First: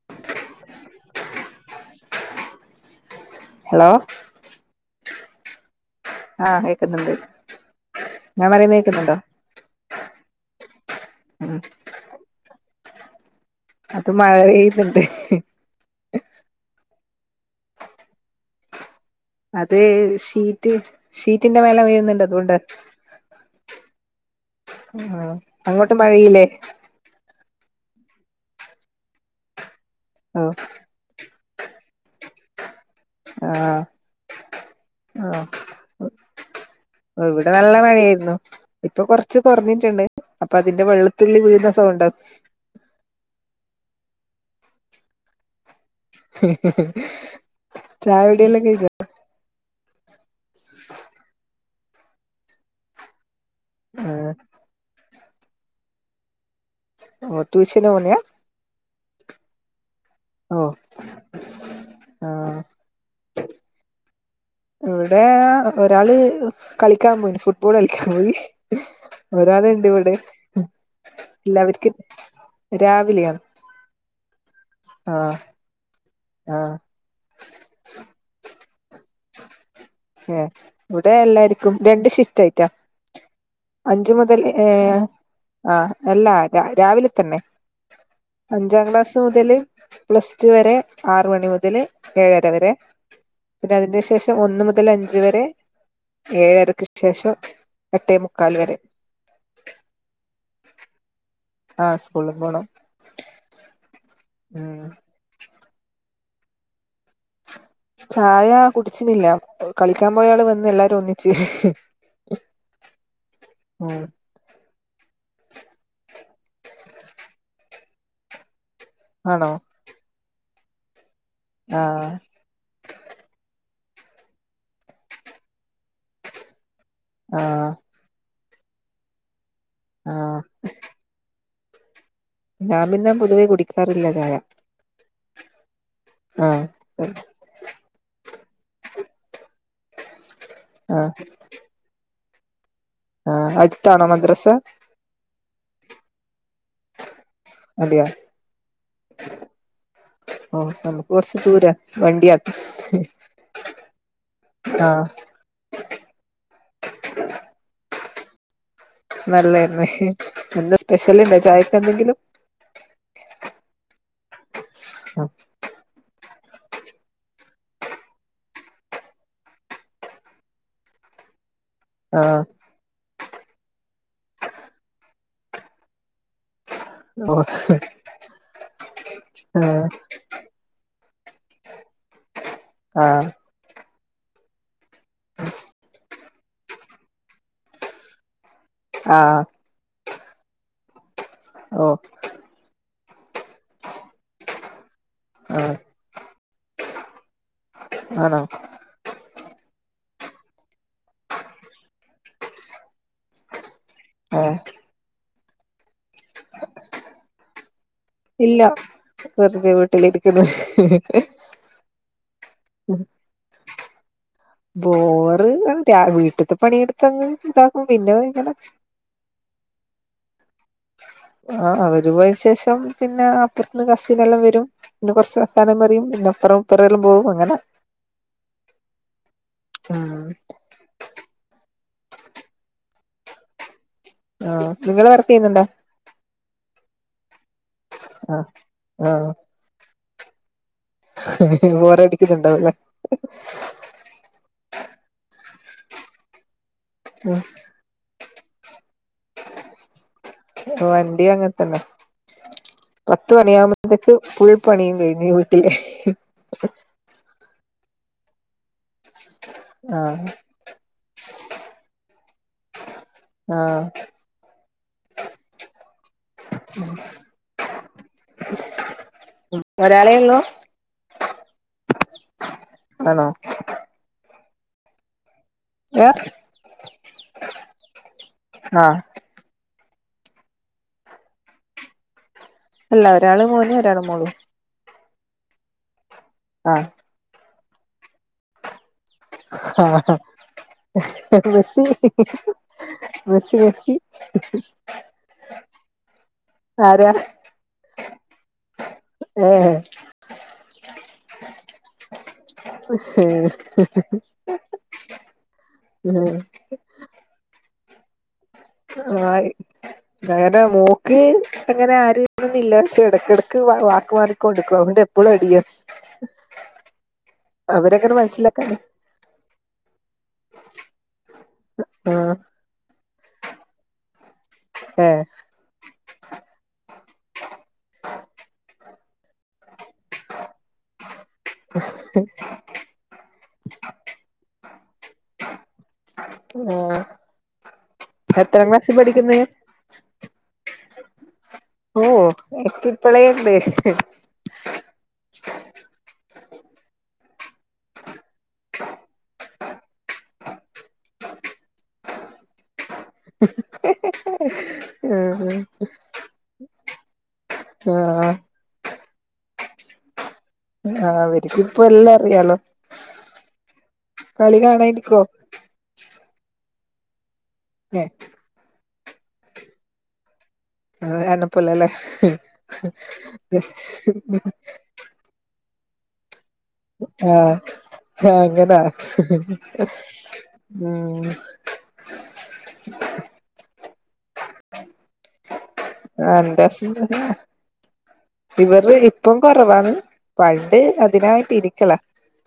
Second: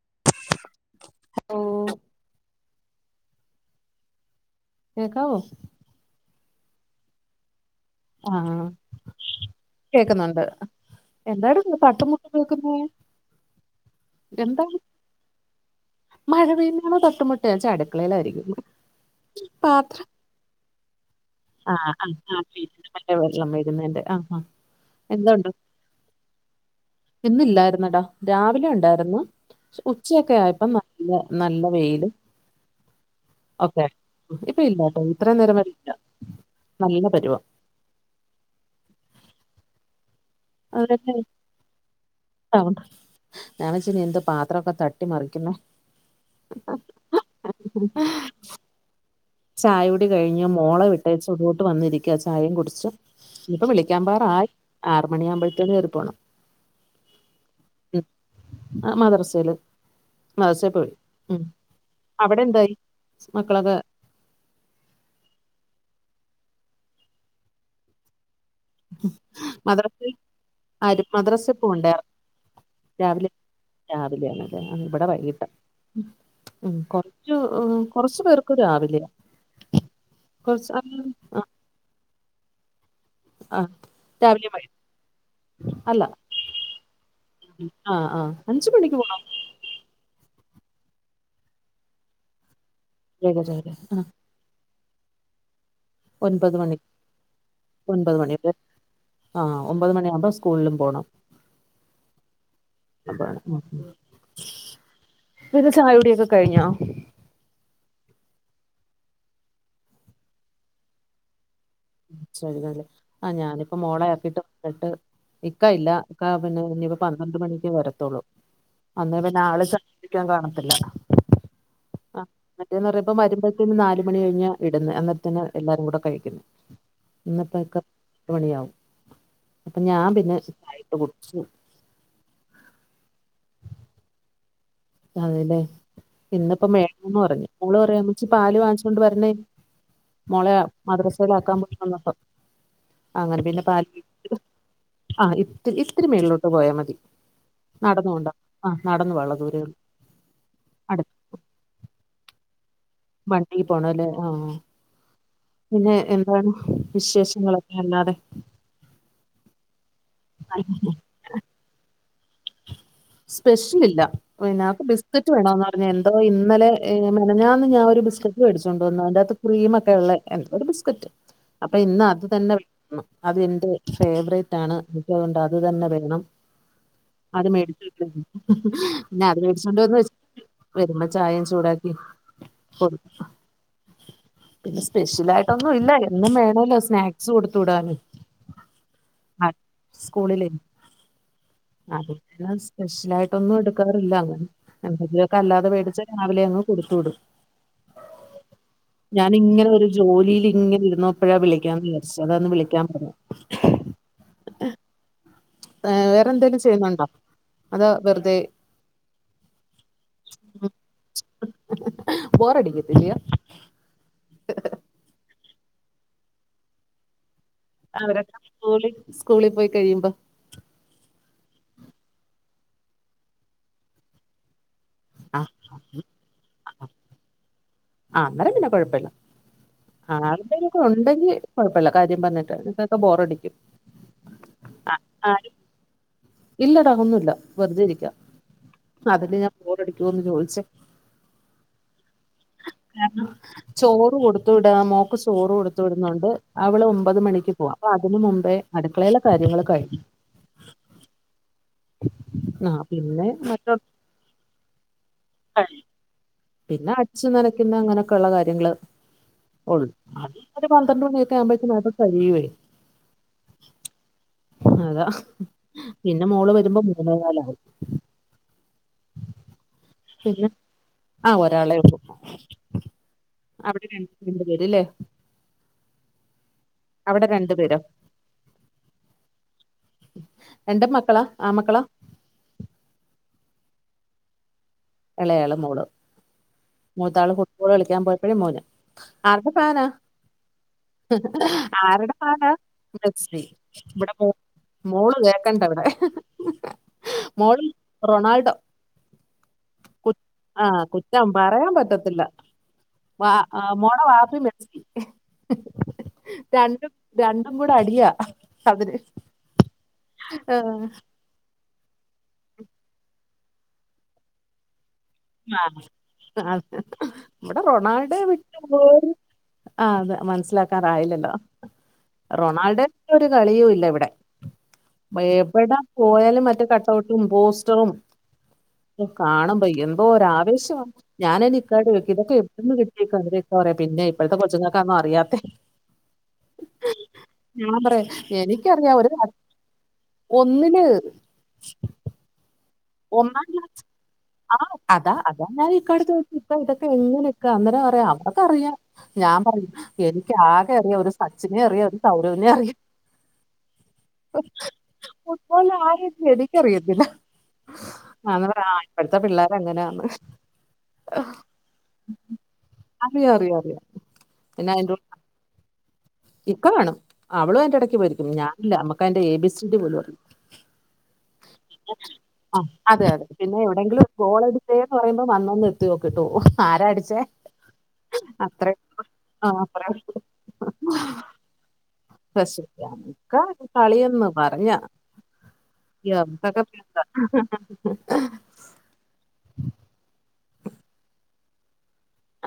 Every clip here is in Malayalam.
[inaudible] ഓ. ഹലോ. കേക്കാവൊ ആ കേക്ക്ന്നുണ്ട്. ആ കേക്ക്ന്നുണ്ട് ഉം എന്താടി തട്ടും മുട്ടും കേക്കുന്നെ അത് മഴ പെയ്‌ത്ട്ട് മഴ പെയ്യ്ന്നാണോ തട്ടും മുട്ട് ച്ചാ അട്ക്കളെലായിരിക്കുന്ന്. അത് ഷീറ്റ് ഷീറ്റിന്റെ മേലെ വീഴുന്നുണ്ട് അതുകൊണ്ട നല്ല വെള്ളം വരുന്നുണ്ട് ആ ഹാ. ആ അങ്ങോട്ട് മഴ പെയില്ലേ ഇന്ന് ഇല്ലായിരുന്നടാ രാവിലെ ഉണ്ടായിരുന്നു ഉച്ചയൊക്കെ ഓ ആയപ്പം മ ഇല്ല നല്ല വെയില് ആഹ് ഓക്കെ ഇപ്പ ഇല്ലാട്ടോ ഇത്രയും ആഹ് നേരം വരില്ല നല്ല പരുവാ. ഇവിടെ നല്ല മയേര്ന്നു ഇപ്പൊ കൊർച്ച് കൊർഞ്ഞിട്ട്ണ്ട് അപ്പൊ അതിന്റെ വെള്ളത്തുള്ളി വീഴുന്ന സൗണ്ടാ. ആവം ഞാൻ വെച്ചു നീ എന്താ പാത്രൊക്കെ തട്ടി മറിക്കുന്ന ചായുടി എല്ലം കഴ് ചായൂടി കഴിഞ്ഞു മോളെ വിട്ടേച്ച് ഇങ്ങോട്ട് വന്നിരിക്ക ചായിം കുടിച് ഇനിപ്പോ വിളിക്ക്യാം ആഹ് പോവാറായി ആറ് മണിയാവുമ്പോഴത്തേന് കേറി പോണം. ഓ ട്യൂഷന് പോവുന്നെ ആ മദറസെല് ഓ മദർസെ പോയി. ഉം അവടെ ആഹ് എന്തായി മക്കളോക്കെ ഇവടെ ഒരാള് കളിക്കാം പോയിന് ഫുട്ബോള് കളിക്കാം പോയി ഒരാള് ഇണ്ട് മദ്രസയിൽ ഇവടെ ആര് മദ്രസയിൽ പോണ്ടേ എല്ലാവര്ക്കും രാവിലെ രാവിലെ ആണ് ലെ ആ ഇവടെ ആഹ് വൈകിട്ട് ആഹ് ഉം കൊർച്ചു കോറച് പേർക്ക് രാവിലെയാ ഏ കൊറച്ച് ഇവടെ ആ എല്ലാര്ക്കും രണ്ട് ഷിഫ്റ്റ് ആയിട്ടാ ആ അഞ്ചു മുതൽ രാവിലെ വൈ ഏ ആ അല്ല അല്ലാ ര രാവിലെ തന്നെ ആ ആ അഞ്ച് അഞ്ചാം മണിക്ക് ക്ലാസ് പോണം മുതല് പ്ലസ് ടു വരെ ആറ് മണി മുതല് ഏഴര വരെ ഏഴരവരെ പിന്നെ ആ അതിന്റെ ശേഷം ഒന്ന് മുതല് അഞ്ച് വരെ ഒൻപത് മണി ഏഴരക്ക് ശേഷം എട്ടേ ഒൻപത് മു മണി ആ ഒമ്പത് മണി ആവുമ്പം സ്കൂൾലും പോണം ആഹ് സ്കൂളിൽ പോണം അപ്പ ഉം വിത് ചായ കുടി ഒക്ക കഴിഞ്ഞോ ചായ കുട്ച്ചിണില്ല കളിക്കാം പോയ ആള് വന്ന് എല്ലാരും ഒന്നിച്ച് [unintelligible] ആ ഞാനിപ്പം ഉം മോളെ ആക്കിട്ട് ബെഡ് ഇക്ക ഇല്ല ഇക്ക പിന്നെ ഇനിപ്പ പന്ത്രണ്ട് മണിക്കെ വരത്തൊള്ളൂ അന്നേ പിന്നെ ആണോ ആള് ക യിക്കാൻ കാണത്തില്ല ആഹ് ആ മറ്റേന്ന് പറിമ്പം വരുമ്പഴത്തേന് നാല് മണി കഴിഞ് ഇടുന്ന് അന്നത്തെന എല്ലാരും കൂട കഴിക്കുന്നു ആഹ് ഇന്നപ്പക്ക പത്ത് മണിയാവും അപ്പൊ ഞാൻ പിന്നെ ആഹ് ചായ ഇട്ടുകുടിച്ചു ഞാൻ പിന്നെ പൊതുവെ കുടിക്കാറില്ല ചായ അതെല്ലേ ആഹ് ഇന്നിപ്പോ മേന്ന് പറഞ്ഞു മോള് പറയാ മച്ചി പാല് വാങ്ങിച്ചോണ്ട് വരണേ മോളെ ആഹ് മദ്രസയില ആക്കാൻ പറ്റുംന്നപ്പ അങ്ങനെ ആഹ് പിന്നെ പ അടുത്താണോ മദ്രസ ആഹ് ഇ ഇത്തിരി മേളിലോട്ട് പോയാൽ മതി നടന്നുകൊണ്ട ആഹ് നടന്ന വള്ള ദൂരേ ഉള്ള ഓഹ് നമുക്ക് കൊറച്ച് ദൂര വണ്ടിയക്കും വണ്ടിക്ക് പോണം അല്ലേ ആഹ് ആഹ് പിന്നെ എന്താണ് വിശേഷങ്ങളൊക്കെ അല്ലാതെ നല്ലതന്നെ എന്താ സ്പെഷ്യല കട്ടൻ ചായക്ക എന്തെങ്കിലും സ്പെഷ്യൽ ഇല്ല പിന്നെ ബിസ്ക്കറ്റ് വേണമെന്ന് പറഞ്ഞു പിന്നെ എന്തോ ഇന്നലെ മിനിഞ്ഞാന്ന് ഞാൻ ഒരു ബിസ്ക്കറ്റ് മേടിച്ചുകൊണ്ട വന്ന അതിന്റെ അകത്തു ക്രീമൊക്കെ ഉള്ള എന്ത ഒരു ബിസ്കക്കറ്റ് [inaudible] അപ്പൊ ഇന്ന് അത് ആഹ് തന്നെ വേണം അത് എന്റെ ഫേവറേറ്റ് ആണ് എനി ക്കതുകൊണ്ട് അത് തന്നെ വേണം ഓ അത് മേടിച്ച പിന്നെ അത് ആഹ് മേടിച്ചുണ്ടോന്ന് വെ വരുമ്പോ ചായയും ചൂടാക്കി കൊടുത് സ്പെഷ്യല ആായിട്ടൊന്നും ഇല്ല എന്നും വേണല്ലോ സ്നാക്സ് കൊടുത്ത വിടും ആഹ് സ്കൂളിൽ ഓ അത സ്പെഷ്യല ആയിട്ടൊന്നും എടുക്കാറില്ല അങ്ങനെ എന്തൊക്കെ അല്ലാതെ ആഹ് പേടിച്ച ാവിലെ ഒന്ന് കൊടുത്തു വിടും ആണോ ഞാനിങ്ങനെ ഒരു ജോലിൽ ഇങ്ങനെ ഇരുന്നപ്പോഴാ വിളിക്കാന്ന് വിചാരിച്ച അതാന്ന് വിളിക്കാൻ പറഞ്ഞു ആഹ് ആഹ് വേറെന്തെങ്കിലും ചെയ്യുന്നുണ്ടോ അത വെറത ഇല്ല വെറുതെ വീട്ടിലിരിക്കുന്നു ബോറടിക്കത്തില്ലയോ ബോറ് വീട്ടത്തെ പണിയെടുത്തങ് ഇതാക്കും പിന്നെ അവരൊക്കെ ഇങ്ങനെ സ്കൂളിൽ സ്കൂളിൽ പോയി കഴിയുമ്പോ ആഹ് അവര് പോയ ശേഷം പിന്നെ അപ്പുറത്തന്ന് കസനെല്ലാം വരും പിന്നെ കുറച്ച് ആ വർത്താനം പറയും പിന്നെ അപ്പറം ഇപ്പറല്ലും പോകും അങ്ങനെ ആഹ് അന്നാല പിന്നെ കൊഴപ്പമില്ല ഉം ആഹ് ഉണ്ടെങ്കി കുഴപ്പല്ല കാര്യം പറഞ്ഞിട്ട് നിക്കൊക്കെ ബോറടിക്കും. ആഹ് ഇങ്ങള് വർക്ക് ചെയ്യുന്നുണ്ടോ? ഇല്ലെടാ ഒന്നുല്ല വെറുതെ ഇരിക്ക ആഹ് ആഹ് അതല്ലേ ഞാൻ ബോറടിക്കുമോന്ന് ചോദിച്ചേ? ബോറടിക്കുന്നുണ്ടാവുല്ലേ? ചോറ് കൊടുത്ത് വിടാ മോക്ക് ചോറ് കൊടുത്തു വിടുന്നുണ്ട് അവള് ഒമ്പത് മണിക്ക് പോവണം. അപ്പൊ അതിന് മുമ്പേ അടുക്കളയിലെ കാര്യങ്ങൾ കഴിയും. വണ്ടി അങ്ങനെത്തന്നെ ആ പിന്നെ പത്ത് മറ്റ പണിയകുമ്പോത്തേക്ക് ഫുൾ പണിയും കഴിഞ്ഞ്. വീട്ടില് പിന്നെ അടിച് നനക്കുന്നു അങ്ങനെയൊക്കെള്ള കാര്യങ്ങള്. ഒള്ളു ആഹ് അതൊക്കെ ഒരു പന്ത്രണ്ട് മണിയൊക്കെ ആവുമ്പോഴക്കും അതൊക്കെ കഴിയുമേ? ആഹ് അതാ പിന്നെ മോള് വരുമ്പോ മൂന്നേ കാലാവും. [unintelligible] ഒരാളേ ഒള്ളൂ പിന്നെ ആ ഒരാളെ ഉള്ളൂ ആണോ? അവിടെ രണ്ട്, രണ്ടു പേര്ല്ലേ? [unintelligible] അവിടെ രണ്ടു പേരോ? ആഹ് രണ്ട്മക്കളാ? ആൺ മക്കളാ? അല്ല, ഒരാള് മോനും, ഒരാള് മോളും. എളയാള് മോള്. ആഹ് മൂത്താള് ഫുട്ബോൾ കളിക്കാൻ പോയപ്പോഴ, മോന് ആരുടെ ഫാനാ? ആഹ് മെസ്സി ആരുടെ ഫാനാ, മെസ്സി ഇവിടെ മോ മോള്, കേക്കണ്ട ഇവിടെ, ആരാ മോള് റൊണാൾഡോ. ഏ കുറ്റം, ആഹ്, കുറ്റം പറയാൻ പറ്റത്തില്ല. മോൾടെ വാപ്പയും മെസ്സി രണ്ടും. രണ്ടും കൂടെ അടിയാ. അതിന് ആഹ്, ആ, അങ്ങനെ മോൾക്ക്. അങ്ങനെ ആരും വേണം എന്നില്ല. പക്ഷെ ഇടക്ക്, ഇടക്ക് വാക്ക് മാറി കൊണ്ടിരിക്കും. ആഹ്, ആഹ് ഇവിടെ അവരങ്ങനെ റൊണാൾഡോ വിട്ട് മനസ്സിലാക്കാന് ഒര്. ആഹ്, അത് മനസ്സിലാക്കാറായില്ല ല്ലോ? ആഹ് റൊണാൾഡോന്റെ ഒരു കളിയും ഇല്ല ഇവിടെ. [unintelligible] ഏഹ് എവിട, പോയാലും മറ്റേ കട്ടൗട്ടും പോസ്റ്ററും ഒക്കെ കാണുംപോ, എന്ത്. ഓ രാവേശമാ ഞാനനി. ക്ക ഇതൊക്കെ വിട്ന്ന് കിട്ടി, [unintelligible] പറ പിന്നെ ഇപ്പോഴത്തെ കൊച്ചുങ്ങക്കെ ഒന്നും അറിയാത്തെ. ആഹ് ഞാൻ പറയാ, എത്രാം ക്ലാസ്സിൽ എനിക്കറിയാം ഒരു കാര്. പഠിക്കുന്നെ ഒന്നിന്. ഓ, എടക്ക്. ഒന്നാം ക്ലാച്. ആഹ്, അതാ, അതാ ഞാൻ ഇക്കാട് ചോദിച്ചെ, ഇക്ക ഇതൊക്കെ എങ്ങനെ ഇക്ക. അന്നേരം പറയാ, അവർ ക്കറിയാം. ഞാൻ പറയും, എനിക്ക് ആകെ അറിയാം, ഒരു സച്ചിനെ അറിയാം, ഒരു സൗരവിനെ അറിയാം. ഉം ഫുട്ബോളിലെ ആരെ എനിക്കറിയത്തില്ല. ആഹ് ഞാൻ പറയ, ആഹ് ഇപ്പഴത്തെ പിള്ളേർ അങ്ങനെയാന്ന്. ആഹ്, അവർക്ക് ഇപ്പ എല്ലാം അറിയാലോ? അറിയാം അറിയാം അറിയാം കളി പിന്നെ അതിന്റെ കാണാനിരിക്കു വോ? ഇക്ക കാണും. അവളും അതിന്റെ ഇടയ്ക്ക് ഏ പോയിരിക്കും. ഞാനില്ല നമ്മക്ക് അതിന്റെ എ ബി സി ഡി പോലും, അറിയില്ല. അന്നെപ്പോലല്ലേ ആഹ്, അതെ, അതെ പിന്നെ എവിടെങ്കിലും ഗോളടിച്ചേന്ന്, പറയുമ്പോ വന്നൊന്ന്. എത്തി നോക്കിട്ടു ആരടിച്ചേ ആഹ് അത്ര അങ്ങനാ ആഹ്, അത്രേ ഒള്ളു. ഉം [unintelligible] കളി എന്ന് പറഞ്ഞ. എന്തൊക്കെ അന്റെ ഹസ്ബന്റ് [unintelligible] ഇവര് ഇപ്പം കൊറവാന്ന്. പണ്ട് അതിനായിട്ട് ഇരിക്കല.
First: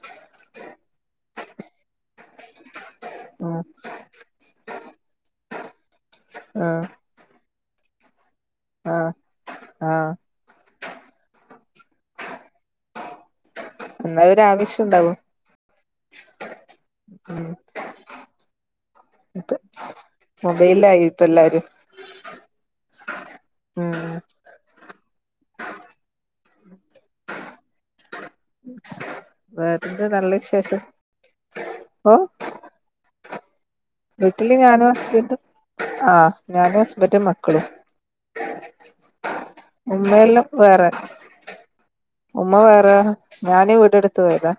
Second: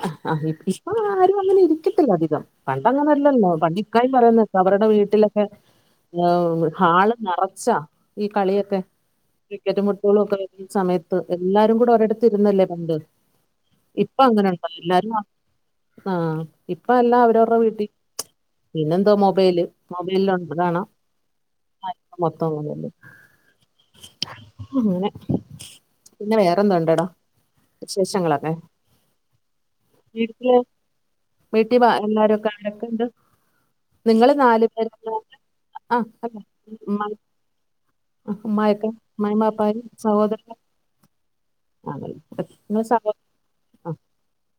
ആഹ്, അഹ് ഇപ്പൊ ആരും അങ്ങനെ ഇരിക്കത്തില്ല അധികം. പണ്ട് അങ്ങനെല്ല ല്ലോ? ഉം പണ്ട് ഇക്കായും പറയുന്നത് അവരുടെ വീട്ടിലൊക്കെ ആഹ് ഹാള് നിറച്ചാ, ഈ കളിയൊക്കെ ആഹ് ക്രിക്കറ്റും, ഫുഡ്‌ ആഹ് ബോളും ഒക്കെ ഈ, സമയത്ത് എല്ലാരും കൂടെ ഒരിടത്ത് ഇരുന്നല്ലേ? പണ്ട്. ഇപ്പൊ എന്ന ഒരു അങ്ങനെ ഉണ്ടോ ആവശ്യം. എല്ലാരും ആഹ്, ഇപ്പോ എല്ലാം ഉം അവരവരുടെ വീട്ടിൽ. പിന്നെന്തോ ഇപ്പ മൊബൈല് മൊബൈല് ഉണ്ട് കാണാം മൊബൈലായി ഇപ്പ എല്ലാരും മൊത്തം മൊബൈല് ആഹ് അങ്ങനെ പിന്നെ വേറെന്ത ഉണ്ടെടാ വിശേഷങ്ങളൊക്കെ വേറെന്താ വീട്ടില് വീട്ടിൽ ഓ എല്ലാരും ഒക്കെ ആരൊക്കെ ഉണ്ട് നിങ്ങള് വീട്ടില് നാല് ഞാനും പേരല്ലേ ഹസ്ബൻഡും ആഹ് ഞാനും ഹസ്ബൻഡും മക്കളും അമ്മയൊക്കെ അമ്മായും വാപ്പയും ഉമ്മയെല്ലാം സഹോദരനൊക്കെ വേറെ ഉമ്മ വേറെ സഹോ ഞാനേ ആ വീടെടുത്ത് പോയതാ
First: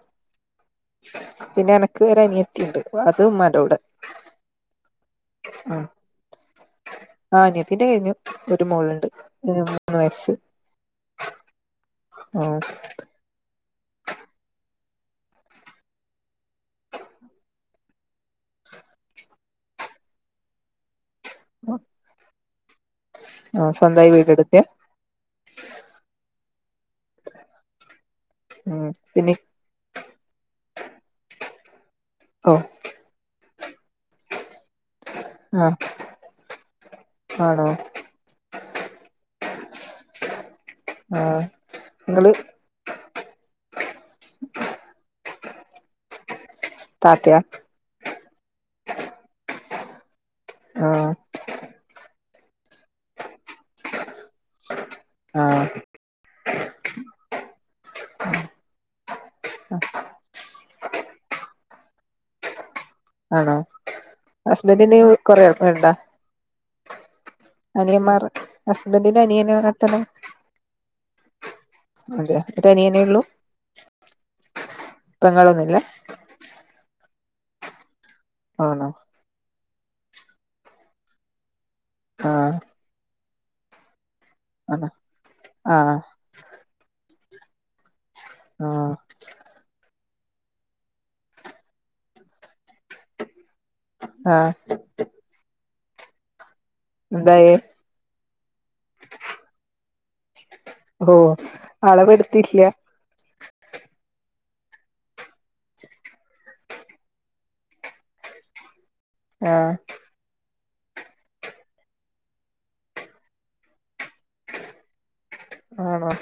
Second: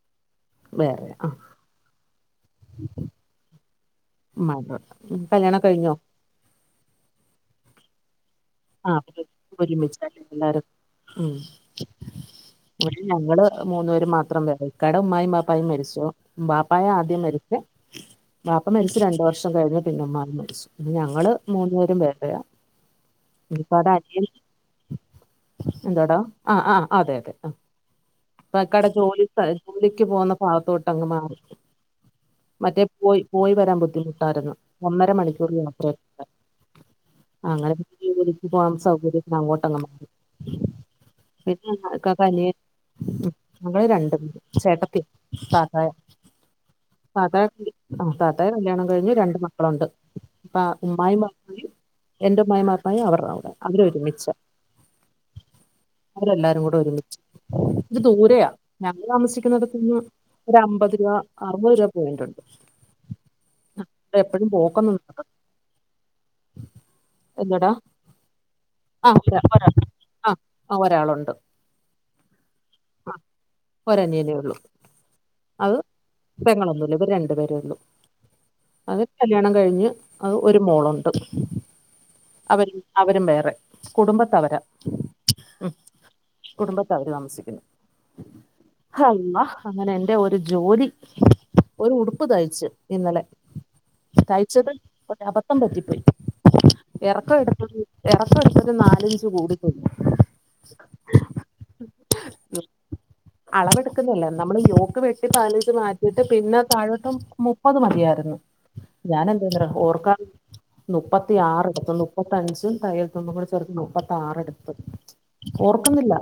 വേറെ ആ പിന്നെ എനക്ക് ഒരു അനിയത്തിയുണ്ട് അത് ഉമ്മന്റെ കൂടെ ഉമ്മന്റെ കൂടെ ഉം കല്യാണം ഒക്കെ കഴിഞ്ഞോ ആ അനിയത്തിന്റെ കഴിഞ്ഞു ഒരു ആ മോൾണ്ട് അപ്പൊ മൂന്ന് ഒരുമിച്ചല്ലേ വയസ് എല്ലാരും ഉം ഇവ്ടെ ഞങ്ങള് മൂന്നു പേര് മാത്രം വേറേ ഇക്കടെ ഉമായും ബാപ്പായും മരിച്ചു ബാപ്പായ ആദ്യം മരിച്ചെ ബാപ്പ മരിച്ചു രണ്ടു വർഷം കഴിഞ്ഞ് പിന്നെ ഉമ്മായും മരിച്ചു ഞങ്ങള് മൂന്നു പേരും വേറെയാ ആ ഇപ്പാടെ സ്വന്തമായി അനിയൻ വീട്ടെടുത്തെ എന്താടാ ആ ആഹ് അതെ അതെ ആ ഇക്കാക്കടെ ഉം ജോലി പിന്നെ ജോലിക്ക് പോന്ന ഭാഗത്തോട്ടങ്ങ് മാറി ഓ മറ്റേ പോയി പോയി വരാൻ ബുദ്ധിമുട്ടായിരുന്നു ഒന്നര മണിക്കു ആഹ് യാത്രയാ ആണോ അങ്ങനെ പിന്നെ ജോലിക്ക് പോവാൻ സൗകര്യത്തിന് അങ്ങാട്ട് അങ്ങ് മാറി ആഹ് നിങ്ങള് മകൾ രണ്ടും ചേട്ടത്തിയ താത്തായെ താത്ത താത്തയാ ആ തത്തടെ കല്യാണം കഴിഞ്ഞ് രണ്ട് മക്കളുണ്ട് ഇപ്പോ ആഹ് ഉമ്മായും വാപ്പയും എന്റെ ഉമ്മയും വാപ്പയും അവരെടെ കൂട അവര് ഒരുമിച്ച ആഹ് അവരെല്ലാരും കൂടെ ഒരുമിച്ച് ഇത് ദൂരെയ ഞങ്ങള് താമസിക്കുന്നടത്തന്ന് പിന്നെ ഒരു അമ്പത് രൂപ അറുപത് രൂപ പോയിന്റുണ്ട് ആണോ എപ്പഴും പോക്കൊന്നും ഹസ്ബന്റീന് നടക്കത്തില്ല കൊറേ ആൾക്കാരുണ്ടോ എന്തെടാ അനിയന്മാർ ആഹ് ഹസ്ബൻഡിന്റെ ഒരാ അനിയന് ഒരാൾ ഏട്ടന് ആ് ആ ഒരാളുണ്ട് അതെയോ ഒരു അനിയനെ ഉള്ളൂ ഒരനിയനേ ഉള്ളൂ അത് പെങ്ങളൊന്നുംല്ല പെങ്ങളൊന്നുല്ല ഇവര് രണ്ടു പേരേ ഉള്ളു ആണോ അത് കല്യാണം കഴിഞ്ഞ് അത് ഒരു മോളുണ്ട് ആഹ് അവരും വേറെ കുടുംബത്തവരാ ആഹ് ആഹ് കുടുംബത്ത് അവര് താമസിക്കുന്നു ആഹ് ഹള്ളാ അങ്ങനെ എന്റെ ഒരു ജോലി ഒരു ഉടുപ്പ് തയ്ച്ച് ഇന്നലെ ആഹ് തഴച്ചത് ഒരു അബദ്ധം പറ്റിപ്പോയി ഇറക്കം എന്തായി എടുത്തത് ഇറക്കം എടുത്തത് നാലഞ്ച് കൂടി പോയി ഓ അളവെടുത്തില്ല അളവെടുക്കുന്നല്ലേ നമ്മൾ യോക്ക് വെട്ടി മാറ്റിയിട്ട് പിന്നെ താഴോട്ട് മുപ്പത് മതിയായിരുന്നു ഞാൻ എന്തോ ആഹ് ചെയ്യോന്നറിയോ ഓർക്കാൻ ന്നുപ്പത്തിയാറ് ഇത് ന്നുപ്പത്ത് അഞ്ചും തയ്യൽ തുമ്പും കൂടെ ചേർത്ത് ന്നുപ്പത്താറ് എടുത്ത് ആണോ ഓർക്കുന്നില്ല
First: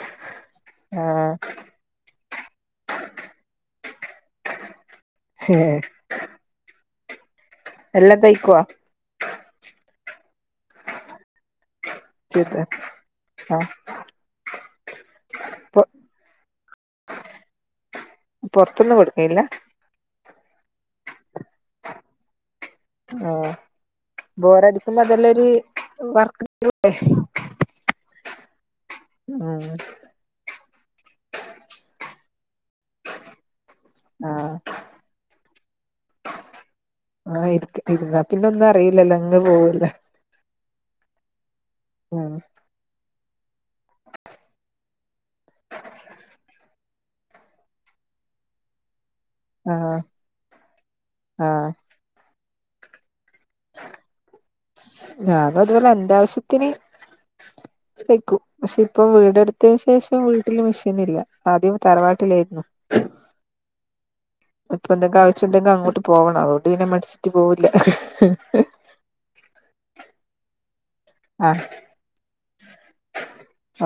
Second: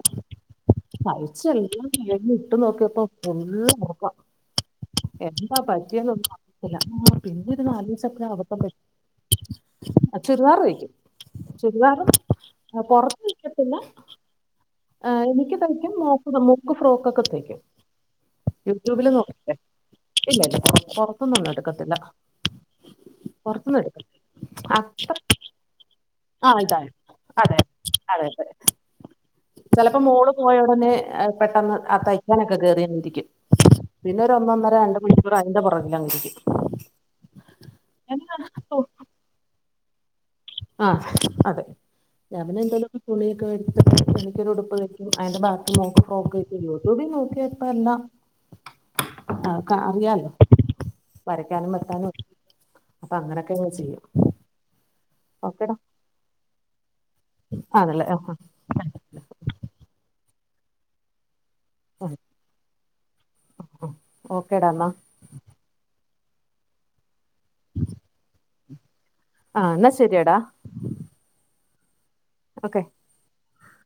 അഴിച്ച് ആഹ് എല്ലാം കഴിഞ്ഞ് ഇട്ട് നോക്കിയപ്പോ ഫുള്ള് മുറ്ക്ക എന്താ പറ്റിയെന്നു ഒന്നും അറിയത്തില്ല പിന്നെ ഇരുന്ന് എല്ലാം ആലോചിച്ചപ്പയ തയ്ക്കുവോ അബദ്ധം പറ്റിയ ആ ചുരിദാർ തയ്ക്കും ചുരിദാർ ചുരിദാ ആഹ് പൊറത്തിട്ടില്ല ഏഹ് എനിക്ക് പൊ തയ്ക്കും മോക്ക് മോക്ക് ഫ്രോക്കോക്കെ തയ്ക്കും. പൊറത്തൊന്നും യൂട്യൂബില് കൊടുക്കലില്ല നോക്കീട്ടേ. ഇല്ല ഇല്ല പൊ പൊറത്ത്ന്നൊന്നും എടുക്കത്തില്ല. ആഹ് പുറത്തുനിന്ന് എടുക്കത്തില്ല ബോറടിക്കുമ്പോ അത്ര അതെല്ലാംരു വർക്ക് ആ ചെയ്യലും ആയി. ഉം ചെലപ്പം മോള്, പോയ ഉടനെ പെട്ടെന്ന് ആഹ് തയ്ക്കാനൊക്കെ കേറി അങ്ങിരിക്കും. പിന്നെ ഒരു ആഹ് ഒന്നൊന്നര രണ്ട് മണിക്കൂർ അതിന്റെ പുറകിലങ്ങിരിക്കും. ആഹ് ഇരുത് ഇരുന്ന എന്നാ, പിന്നെ ഒന്നും അറീല്ലല്ല അങ്ങ് പോവൂല്ല. ആഹ് അതെ ഉം ഞാൻ പിന്നെ എന്തേലും. തുണിയൊക്കെ വേട്ച്ചൊക്കെ എനിക്കൊരു ഉടുപ്പ് തയ്ക്കും. അതിന്റെ ബാക്കി മോക്ക് ഫ്രോക്ക് തയ്ക്കും. യൂട്യൂബിൽ നോക്കിയാ ഇപ്പ എല്ലാം. അതൊക്ക ആഹ് അറിയാലോ ആഹ് വരയ്ക്കാനും വെട്ടാനും. അപ്പ അങ്ങനൊക്കങ്ങ് ചെയ്യും. ഞാനും ഓക്കേടാ അതുപോലെ എന്റെ ആവശ്യത്തിന് ആണല്ലേ ആ തൈക്കും. പക്ഷെ ഇപ്പം വീടെടുത്തേന് ശേഷം വീട്ടിൽ മെഷീനില്ല. അപ്പാദ്യം ആ തറവാട്ടിലേര്ന്നു. ഓക്കേടാ എന്നാ ഇപ്പന്തെങ്കെ ആവശ്യണ്ടെങ്കി അങ്ങോട്ട് പോവണം. അതോണ്ട് പിന്നെ മടിച്ചിട്ട് പോവില്ല. ആഹ് ന്നാ ശരിയെടാ. ആഹ്. ഓക്കെ.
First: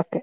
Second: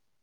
ഓക്കെ.